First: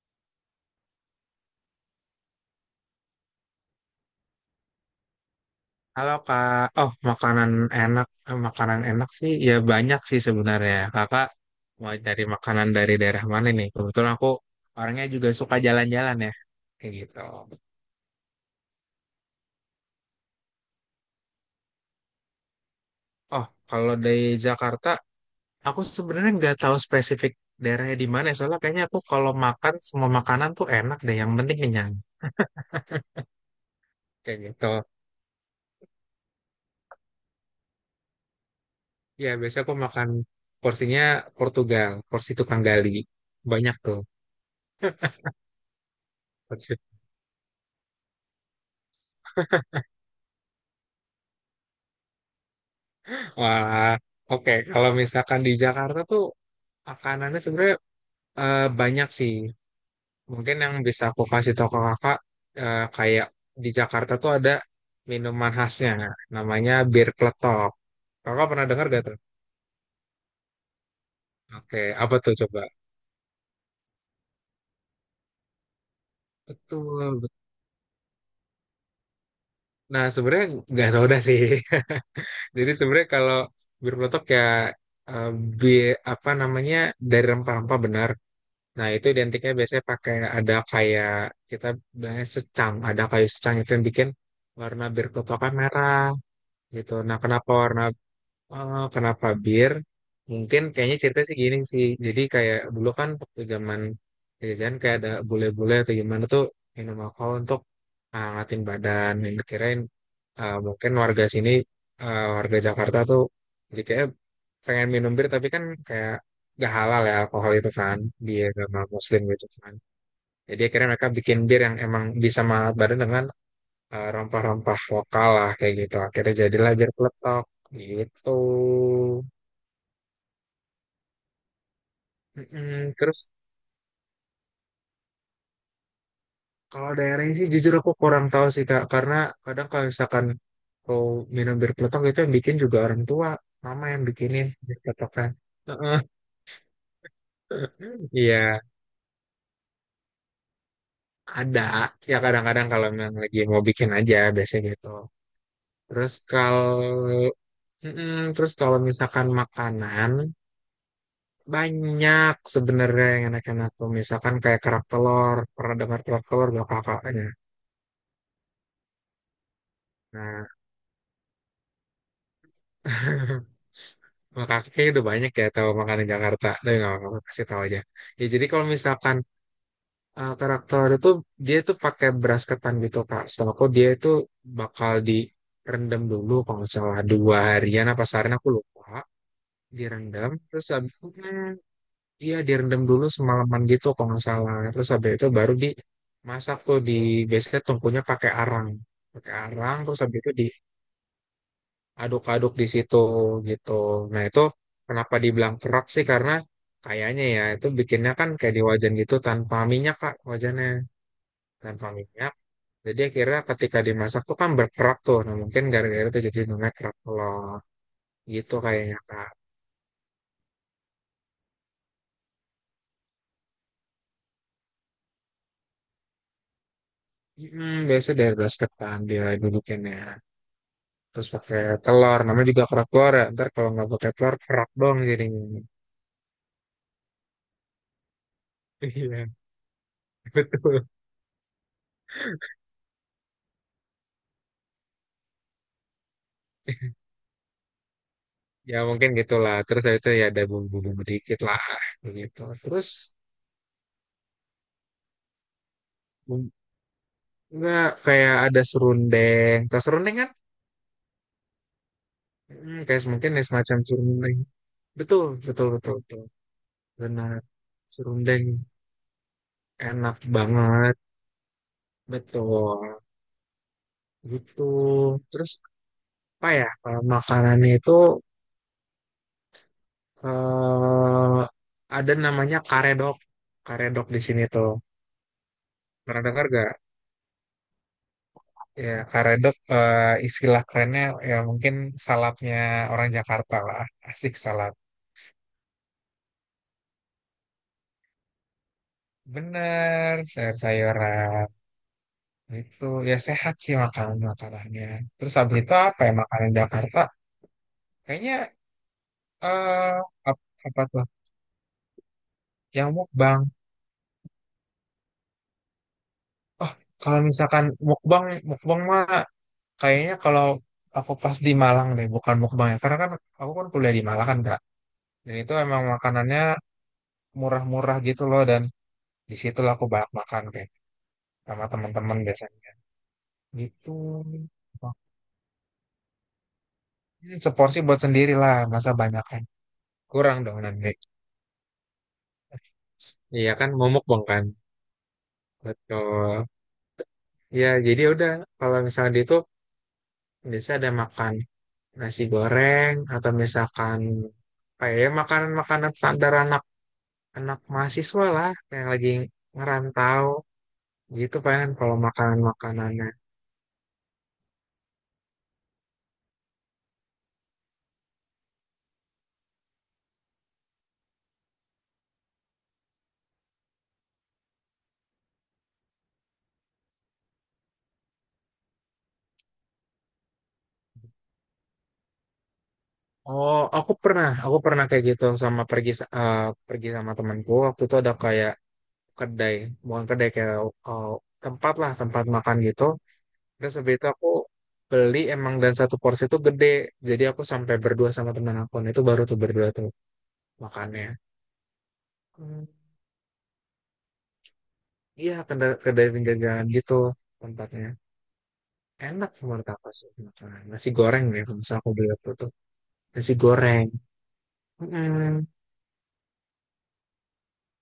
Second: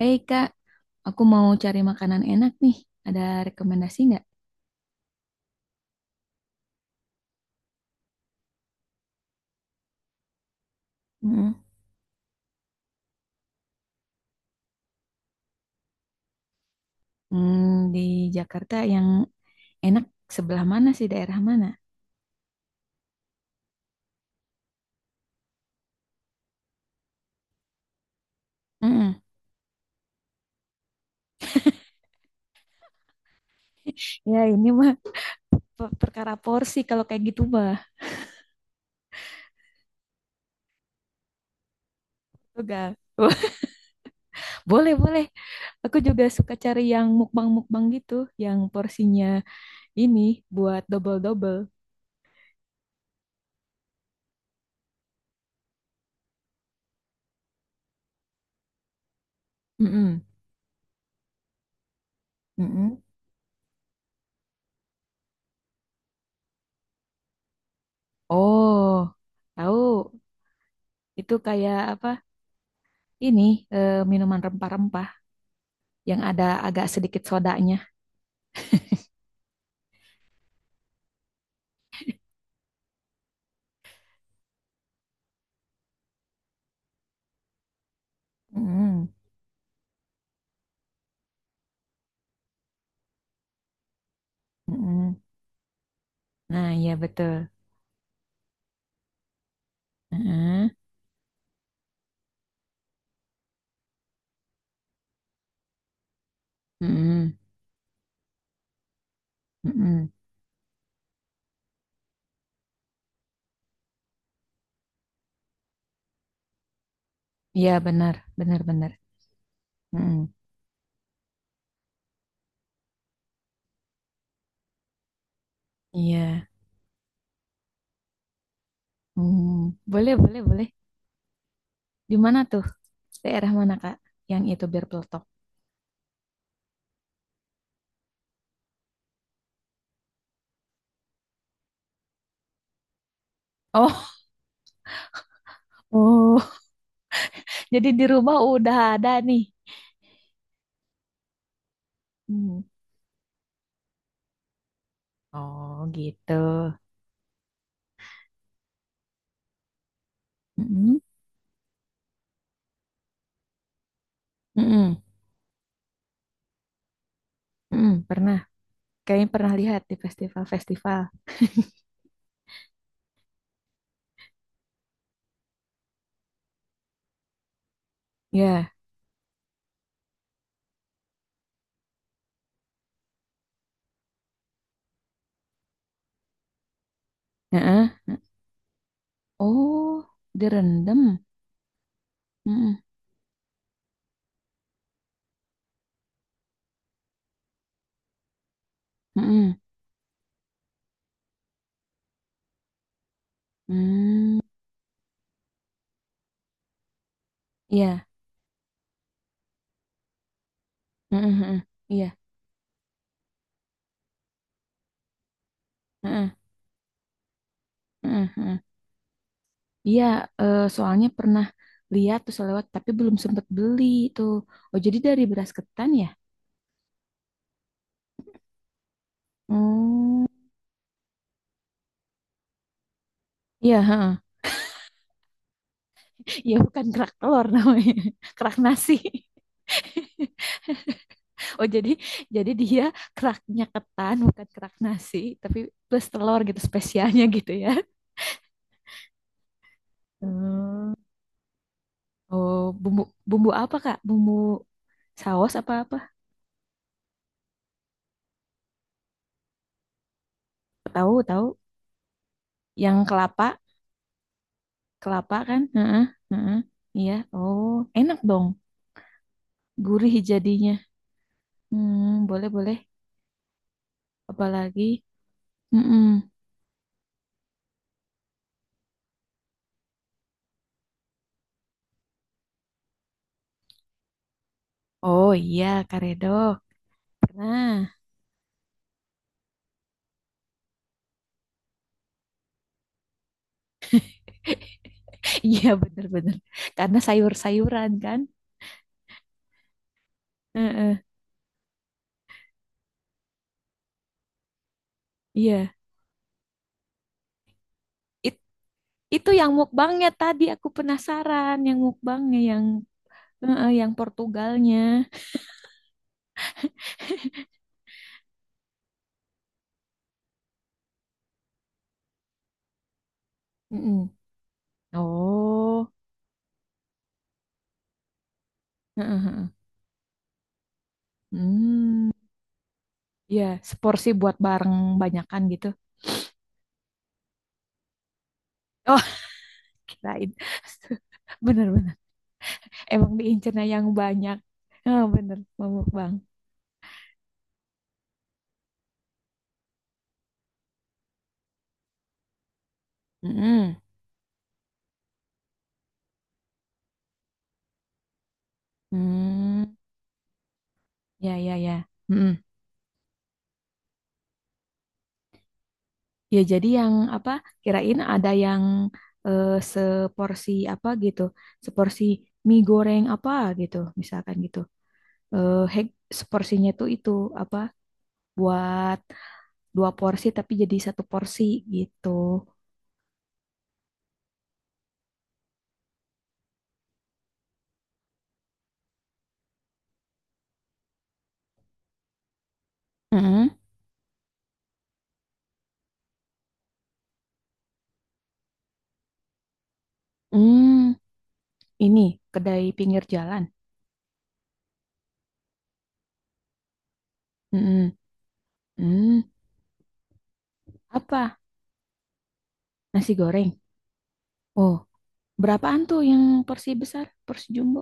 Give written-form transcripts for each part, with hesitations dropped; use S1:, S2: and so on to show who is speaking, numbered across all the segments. S1: Hei Kak, aku mau cari makanan enak nih. Ada rekomendasi nggak?
S2: Halo Kak. Oh, makanan enak sih ya banyak sih sebenarnya. Kakak
S1: Mm-mm.
S2: mau dari makanan dari daerah mana nih? Kebetulan aku orangnya juga suka jalan-jalan ya, kayak gitu.
S1: Hmm, di Jakarta yang enak sebelah mana sih, daerah mana?
S2: Oh, kalau dari Jakarta, aku sebenarnya nggak tahu spesifik daerahnya di mana. Soalnya kayaknya aku
S1: Mm-mm.
S2: kalau makan semua makanan tuh enak deh. Yang penting kenyang, kayak
S1: Ya
S2: gitu.
S1: ini mah perkara porsi kalau kayak gitu mah.
S2: Ya biasanya aku makan porsinya Portugal, porsi tukang gali,
S1: Enggak.
S2: banyak tuh.
S1: Boleh, boleh. Aku juga suka
S2: Porsi.
S1: cari yang mukbang-mukbang gitu, yang porsinya ini buat double-double.
S2: Wah, oke. Kalau misalkan di Jakarta tuh makanannya sebenarnya banyak sih.
S1: Mm-mm.
S2: Mungkin yang bisa aku kasih tau ke kakak
S1: Mm-mm.
S2: kayak di Jakarta tuh ada minuman khasnya, namanya bir kletok. Kakak pernah dengar gak
S1: Oh,
S2: tuh?
S1: tahu. Itu kayak
S2: Oke,
S1: apa?
S2: apa tuh coba?
S1: Ini minuman rempah-rempah yang ada agak
S2: Betul.
S1: sedikit sodanya.
S2: Nah, sebenarnya nggak soda sih. Jadi sebenarnya kalau bir peletok ya, eh, apa namanya, dari rempah-rempah benar. Nah, itu
S1: Mm-mm,
S2: identiknya biasanya pakai ada kayak kita biasanya secang, ada kayu secang itu yang bikin warna bir
S1: mm-mm.
S2: kelapa merah
S1: Nah, iya
S2: gitu.
S1: betul.
S2: Kenapa bir? Mungkin
S1: Heeh.
S2: kayaknya ceritanya sih gini sih. Jadi kayak dulu kan waktu zaman jajan kayak ada bule-bule atau gimana tuh minum alkohol
S1: Mm-mm,
S2: untuk ngatin badan. Yang dikirain
S1: mm-mm.
S2: mungkin warga Jakarta tuh jadi kayak pengen minum bir tapi kan kayak gak halal ya alkohol itu
S1: Iya
S2: kan
S1: benar,
S2: di
S1: benar
S2: agama
S1: benar.
S2: Muslim gitu kan.
S1: Mm-mm.
S2: Jadi akhirnya mereka bikin bir yang emang bisa menghangat badan dengan rompah-rompah lokal lah kayak gitu. Akhirnya
S1: Iya.
S2: jadilah bir peletok gitu.
S1: Hmm, boleh, boleh, boleh. Di mana tuh?
S2: Mm-mm. Terus
S1: Daerah mana, Kak? Yang itu bir peletok.
S2: kalau daerahnya sih jujur aku kurang tahu sih Kak, karena kadang kalau misalkan kau minum bir peletok itu yang bikin juga orang tua, mama yang
S1: Oh.
S2: bikinin bir peletok kan. Heeh.
S1: Oh, jadi di rumah
S2: Iya,
S1: udah ada nih.
S2: ada. Ya
S1: Hmm.
S2: kadang-kadang kalau memang lagi mau bikin aja biasanya gitu.
S1: Oh,
S2: Terus
S1: gitu.
S2: kalau mm-mm. terus kalau misalkan makanan,
S1: Mm-mm,
S2: banyak sebenarnya yang enak-enak tuh misalkan kayak kerak
S1: mm-mm,
S2: telur, pernah dengar kerak telur gak kakaknya?
S1: mm-mm. Pernah. Kayaknya pernah lihat di
S2: Nah,
S1: festival-festival.
S2: makanya kayaknya udah banyak ya tahu makanan Jakarta. Tapi nggak apa-apa, kasih tahu aja. Ya jadi kalau
S1: Ya.
S2: misalkan karakter itu, dia tuh pakai beras ketan gitu Kak. Setelah aku, dia itu bakal direndam dulu kalau nggak salah dua harian
S1: Heeh.
S2: apa seharian, aku lupa.
S1: Oh,
S2: Direndam terus habis itu
S1: direndam.
S2: iya
S1: Mm-mm.
S2: direndam dulu semalaman gitu kalau nggak salah. Terus habis itu baru dimasak tuh di, biasanya tungkunya pakai arang. Pakai
S1: Mm-mm.
S2: arang terus habis itu di aduk-aduk di situ gitu. Nah itu
S1: Mm.
S2: kenapa dibilang kerak sih karena kayaknya ya itu
S1: Iya.
S2: bikinnya kan kayak di wajan gitu tanpa minyak Kak, wajannya
S1: Mm-mm, mm-mm.
S2: tanpa
S1: Iya.
S2: minyak. Jadi akhirnya ketika dimasak tuh kan berkerak tuh. Nah mungkin gara-gara itu
S1: Mm-mm,
S2: jadi namanya kerak telur
S1: mm-mm,
S2: gitu
S1: mm-mm.
S2: kayaknya Kak.
S1: Iya, soalnya pernah lihat tuh selewat tapi belum sempat beli tuh. Oh, jadi dari beras ketan ya?
S2: Biasa dari basket kan dia dudukinnya.
S1: Hmm.
S2: Terus pakai telur, namanya juga kerak telur ya. Ntar kalau
S1: Iya,
S2: nggak pakai
S1: heeh.
S2: telur, kerak dong jadinya.
S1: Iya bukan kerak telur namanya. Kerak nasi.
S2: Iya.
S1: Oh, jadi dia keraknya ketan bukan kerak nasi, tapi plus telur gitu spesialnya gitu ya.
S2: Ya mungkin gitulah. Terus itu ya ada
S1: Hmm.
S2: bumbu-bumbu dikit lah begitu.
S1: Oh,
S2: Terus
S1: bumbu bumbu apa, Kak? Bumbu saus apa apa?
S2: bum- nggak, kayak ada serundeng tas serundeng kan,
S1: Tahu, tahu. Yang
S2: kayak mungkin ya
S1: kelapa.
S2: semacam serundeng. Betul
S1: Kelapa kan?
S2: betul betul
S1: Heeh,
S2: betul,
S1: heeh. Iya.
S2: benar
S1: Oh, enak
S2: serundeng.
S1: dong.
S2: Enak
S1: Gurih jadinya.
S2: banget,
S1: Hmm, boleh boleh.
S2: betul. Gitu.
S1: Apalagi?
S2: Terus
S1: Mm-mm.
S2: apa ya kalau makanannya itu, eh ada namanya karedok. Karedok di sini tuh,
S1: Oh iya,
S2: pernah dengar
S1: karedok.
S2: gak?
S1: Nah,
S2: Ya, karedok, istilah kerennya ya mungkin salapnya orang Jakarta lah. Asik salap.
S1: iya bener-bener. Karena sayur-sayuran kan?
S2: Bener,
S1: Heeh.
S2: sayur-sayuran. Itu ya sehat sih makanan-makanannya. Terus habis
S1: Iya.
S2: itu apa ya makanan Jakarta?
S1: It-
S2: Kayaknya,
S1: itu yang
S2: eh
S1: mukbangnya tadi aku
S2: apa tuh?
S1: penasaran yang mukbangnya yang
S2: Yang mukbang.
S1: heeh, yang Portugalnya.
S2: Oh, kalau misalkan mukbang, mukbang mah kayaknya kalau aku pas di Malang deh, bukan mukbang ya. Karena kan aku kan kuliah di
S1: Mm-mm.
S2: Malang kan, Kak. Dan itu emang
S1: Oh.
S2: makanannya murah-murah gitu loh, dan
S1: Heeh,
S2: di
S1: heeh.
S2: situ lah aku banyak makan kayak sama
S1: Hmm.
S2: teman-teman biasanya
S1: Iya,
S2: gitu.
S1: seporsi buat bareng banyakan gitu.
S2: Ini seporsi buat sendiri lah, masa banyakan,
S1: Kirain
S2: kurang dong nanti,
S1: bener-bener emang
S2: iya
S1: diincernya
S2: kan,
S1: yang
S2: momok bang
S1: banyak.
S2: kan,
S1: Oh, bener Mamuk bang.
S2: betul. Ya jadi udah, kalau misalnya di itu biasa ada makan nasi goreng atau
S1: Mm.
S2: misalkan kayak, ya ya, makanan-makanan standar anak anak mahasiswa lah yang lagi ngerantau
S1: Ya
S2: gitu
S1: ya
S2: kan,
S1: ya.
S2: kalau makanan
S1: Mm-mm.
S2: makanannya.
S1: Ya jadi yang apa, kirain ada yang seporsi apa gitu, seporsi mie goreng apa gitu misalkan gitu, eh hek seporsinya tuh itu apa buat dua porsi tapi jadi satu porsi gitu.
S2: Oh, aku pernah kayak gitu sama pergi sama temanku. Waktu itu ada kayak kedai, bukan kedai kayak eh, tempat lah, tempat makan gitu.
S1: Mm-mm.
S2: Terus habis itu aku beli emang dan satu porsi itu gede. Jadi aku sampai berdua sama teman aku. Nah, itu baru tuh berdua tuh
S1: Mm,
S2: makannya.
S1: ini
S2: Hmm,
S1: kedai pinggir jalan.
S2: iya, kedai pinggir jalan gitu tempatnya.
S1: Mm-mm. Mm,
S2: Enak menurut aku sih makanan. Nasi goreng
S1: apa,
S2: nih, kalau misalnya aku beli waktu itu.
S1: nasi
S2: Nasi
S1: goreng.
S2: goreng.
S1: Oh,
S2: Mm-mm.
S1: berapaan tuh yang porsi besar, porsi jumbo?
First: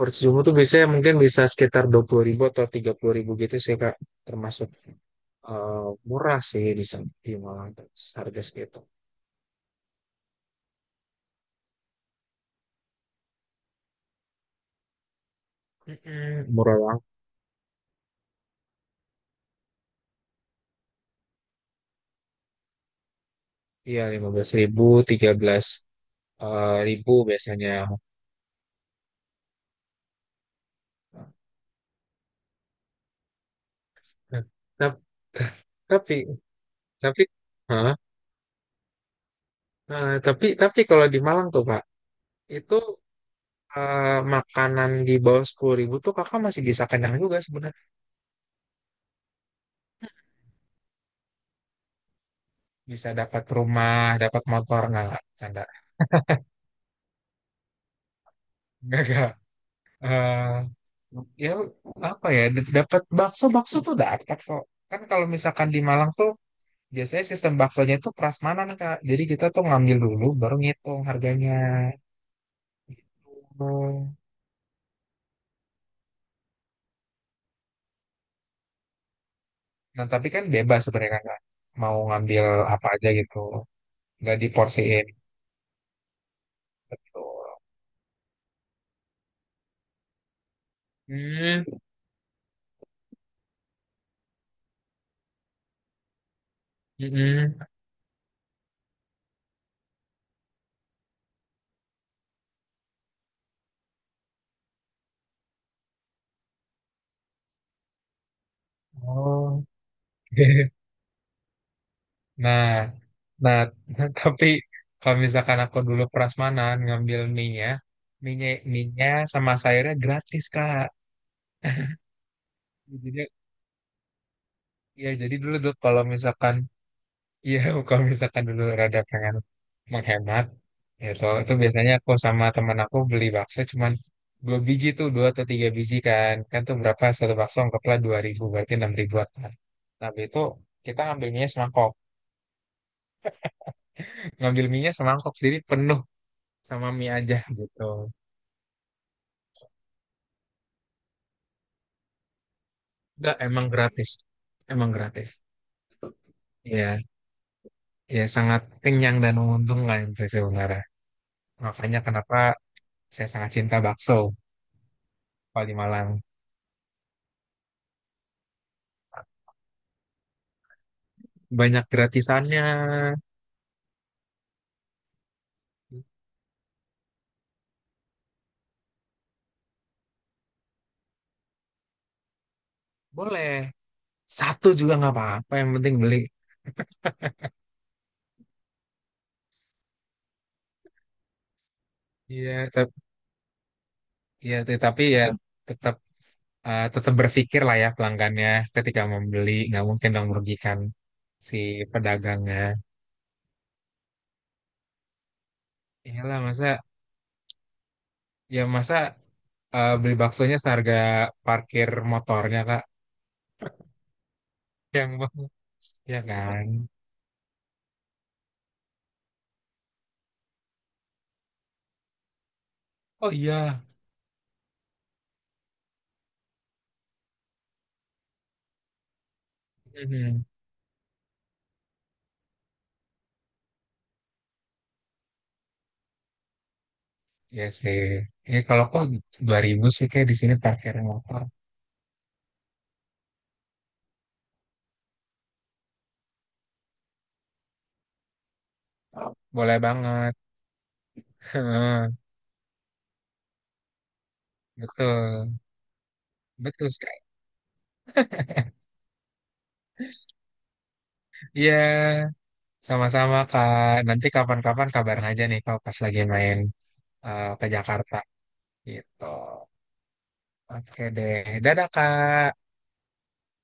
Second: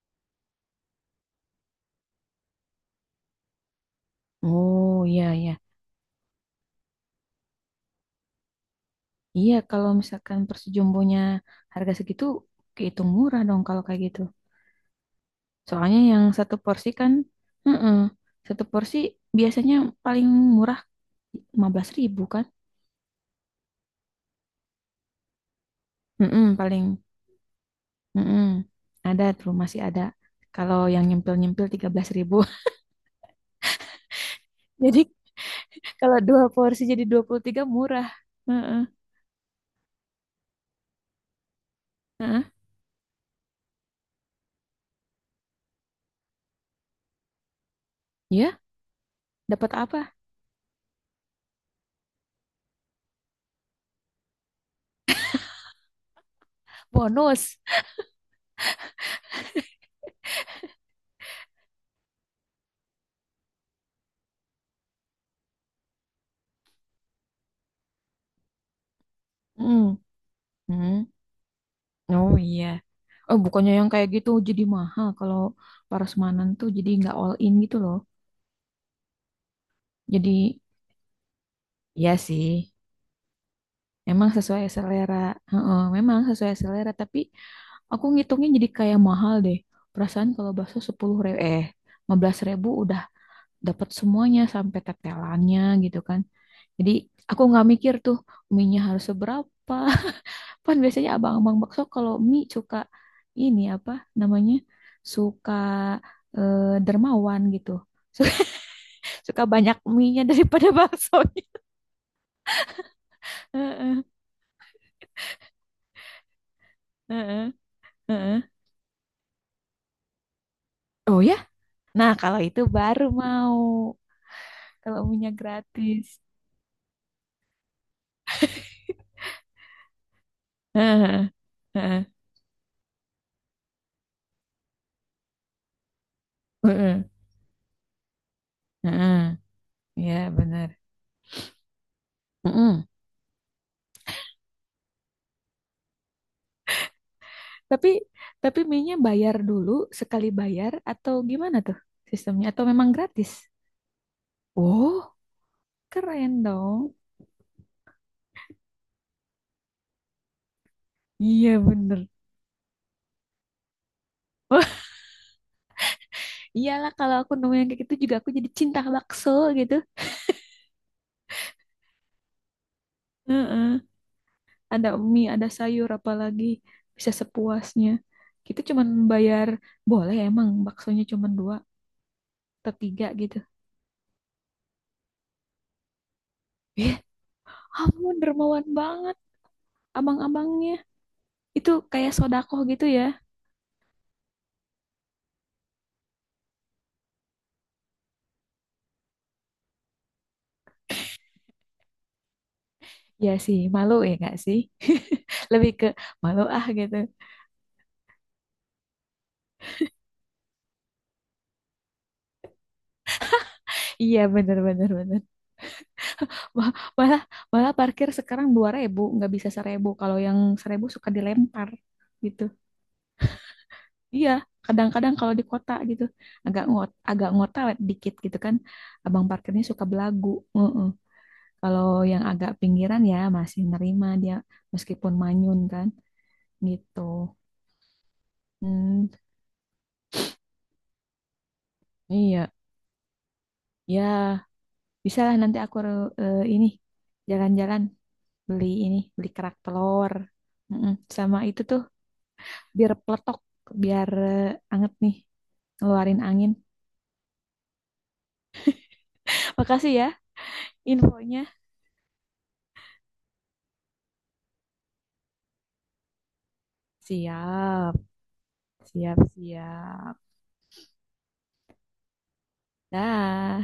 S2: Percuma tuh biasanya mungkin bisa sekitar 20.000 atau 30.000 gitu sih Kak. Termasuk
S1: Oh, iya, iya.
S2: eh, murah sih di sana, di Malang. Harga segitu.
S1: Iya, kalau misalkan porsi jumbonya harga segitu, kehitung murah dong kalau kayak gitu. Soalnya yang
S2: Mm-mm,
S1: satu
S2: murah
S1: porsi
S2: banget.
S1: kan, heeh, satu porsi biasanya paling murah 15.000 kan?
S2: Iya 15.000, 13
S1: Heeh, paling,
S2: ribu biasanya.
S1: heeh. Ada tuh, masih ada. Kalau yang nyempil-nyempil 13.000.
S2: Nah, tap-
S1: Jadi
S2: ta- tapi,
S1: kalau dua porsi jadi
S2: tapi,
S1: 23
S2: hah?
S1: murah. Heeh,
S2: Nah, tapi kalau di Malang tuh Pak,
S1: heeh.
S2: itu eh, makanan di bawah 10.000 tuh kakak masih bisa kenyang juga sebenarnya.
S1: Ya dapat apa?
S2: Bisa dapat rumah, dapat motor nggak? Nggak, canda.
S1: Bonus.
S2: Nggak, nggak. Eh, ya apa ya, dapat bakso, bakso tuh dapat kok. Kan kalau misalkan di Malang tuh biasanya sistem baksonya itu prasmanan Kak, jadi kita tuh
S1: Mm.
S2: ngambil dulu baru ngitung
S1: Hmm.
S2: harganya.
S1: Oh iya. Oh bukannya yang kayak
S2: Oh.
S1: gitu jadi mahal kalau parosmanan tuh jadi nggak all in gitu loh.
S2: Nah tapi
S1: Jadi
S2: kan bebas sebenarnya kan Kak, mau
S1: ya
S2: ngambil
S1: sih,
S2: apa aja gitu,
S1: emang
S2: nggak
S1: sesuai
S2: diporsiin,
S1: selera. Heeh, memang sesuai selera tapi
S2: betul.
S1: aku ngitungnya jadi kayak mahal deh. Perasaan kalau bakso 10.000 eh
S2: Hmm,
S1: 15.000 udah dapat semuanya sampai tetelannya gitu kan. Jadi aku
S2: mm-mm.
S1: nggak mikir tuh minyak harus seberapa. Kan biasanya abang-abang bakso kalau mie suka ini apa namanya? Suka dermawan gitu. Suka, suka
S2: Oh.
S1: banyak mie-nya daripada baksonya.
S2: Nah, nah.
S1: Heeh,
S2: Tapi kalau misalkan aku dulu prasmanan ngambil
S1: heeh,
S2: mie-nya,
S1: heeh.
S2: mie-nya, mie-nya sama sayurnya gratis, Kak.
S1: Oh ya? Nah, kalau itu baru
S2: Jadi,
S1: mau. Kalau
S2: ya
S1: mie
S2: jadi dulu tuh kalau
S1: gratis.
S2: misalkan, iya, kalau misalkan dulu rada pengen menghemat, ya itu
S1: Heeh,
S2: itu biasanya
S1: heeh,
S2: aku sama teman aku beli bakso cuman dua biji tuh, dua atau tiga biji kan kan tuh
S1: heeh,
S2: berapa satu bakso anggaplah 2.000 berarti 6.000-an
S1: heeh.
S2: kan. Nah habis
S1: Ya,
S2: itu
S1: benar.
S2: kita ngambil mie semangkok.
S1: Heeh.
S2: Ngambil mie semangkok, jadi penuh sama mie aja gitu.
S1: Tapi tapi mie-nya bayar dulu sekali bayar atau gimana tuh sistemnya? Atau memang gratis?
S2: Enggak, emang gratis. Emang
S1: Oh,
S2: gratis.
S1: keren dong.
S2: Ya, ya sangat kenyang dan menguntungkan sih sebenarnya.
S1: Iya bener.
S2: Makanya kenapa saya sangat cinta bakso
S1: Wah,
S2: paling Malang.
S1: iyalah kalau aku nemu yang kayak gitu juga aku jadi cinta bakso gitu.
S2: Banyak gratisannya.
S1: Heeh. Ada mie, ada sayur, apalagi bisa sepuasnya. Kita cuman bayar, boleh emang baksonya cuman dua atau tiga gitu.
S2: Boleh. Satu juga nggak apa-apa, yang penting beli.
S1: Eh, ampun dermawan banget abang-abangnya. Itu kayak sodakoh
S2: Iya,
S1: gitu ya.
S2: iya, tetapi ya tetap, tetap berpikir lah ya pelanggannya ketika membeli, nggak mungkin dong merugikan si pedagangnya.
S1: Ya sih, malu ya gak sih? Lebih ke
S2: Iyalah,
S1: malu ah
S2: masa
S1: gitu.
S2: ya masa beli baksonya seharga parkir motornya Kak.
S1: Iya bener bener
S2: Yang
S1: bener.
S2: bang, ya kan.
S1: Wah, malah, malah parkir sekarang 2.000, nggak bisa 1.000. Kalau yang 1.000 suka dilempar gitu.
S2: Oh iya,
S1: Iya, kadang-kadang kalau di kota gitu agak ngot, agak ngotawet dikit gitu kan. Abang parkirnya suka belagu.
S2: hmm.
S1: Heeh. Kalau yang agak pinggiran ya masih nerima dia meskipun manyun kan gitu.
S2: Ya sih, ya kalau kok
S1: Hmm,
S2: 2.000 sih kayak di sini parkir motor,
S1: iya, ya bisa lah nanti aku ini jalan-jalan beli ini beli kerak
S2: boleh
S1: telur.
S2: banget.
S1: Mm-mm. Sama itu tuh
S2: Heeh,
S1: biar peletok, biar anget nih,
S2: betul,
S1: ngeluarin angin.
S2: betul sekali.
S1: Makasih ya infonya.
S2: Iya, sama-sama Kak. Nanti kapan-kapan kabarin aja nih kalau pas lagi main ke
S1: Siap,
S2: Jakarta
S1: siap,
S2: gitu.
S1: siap.
S2: Oke deh, dadah Kak.
S1: Dah.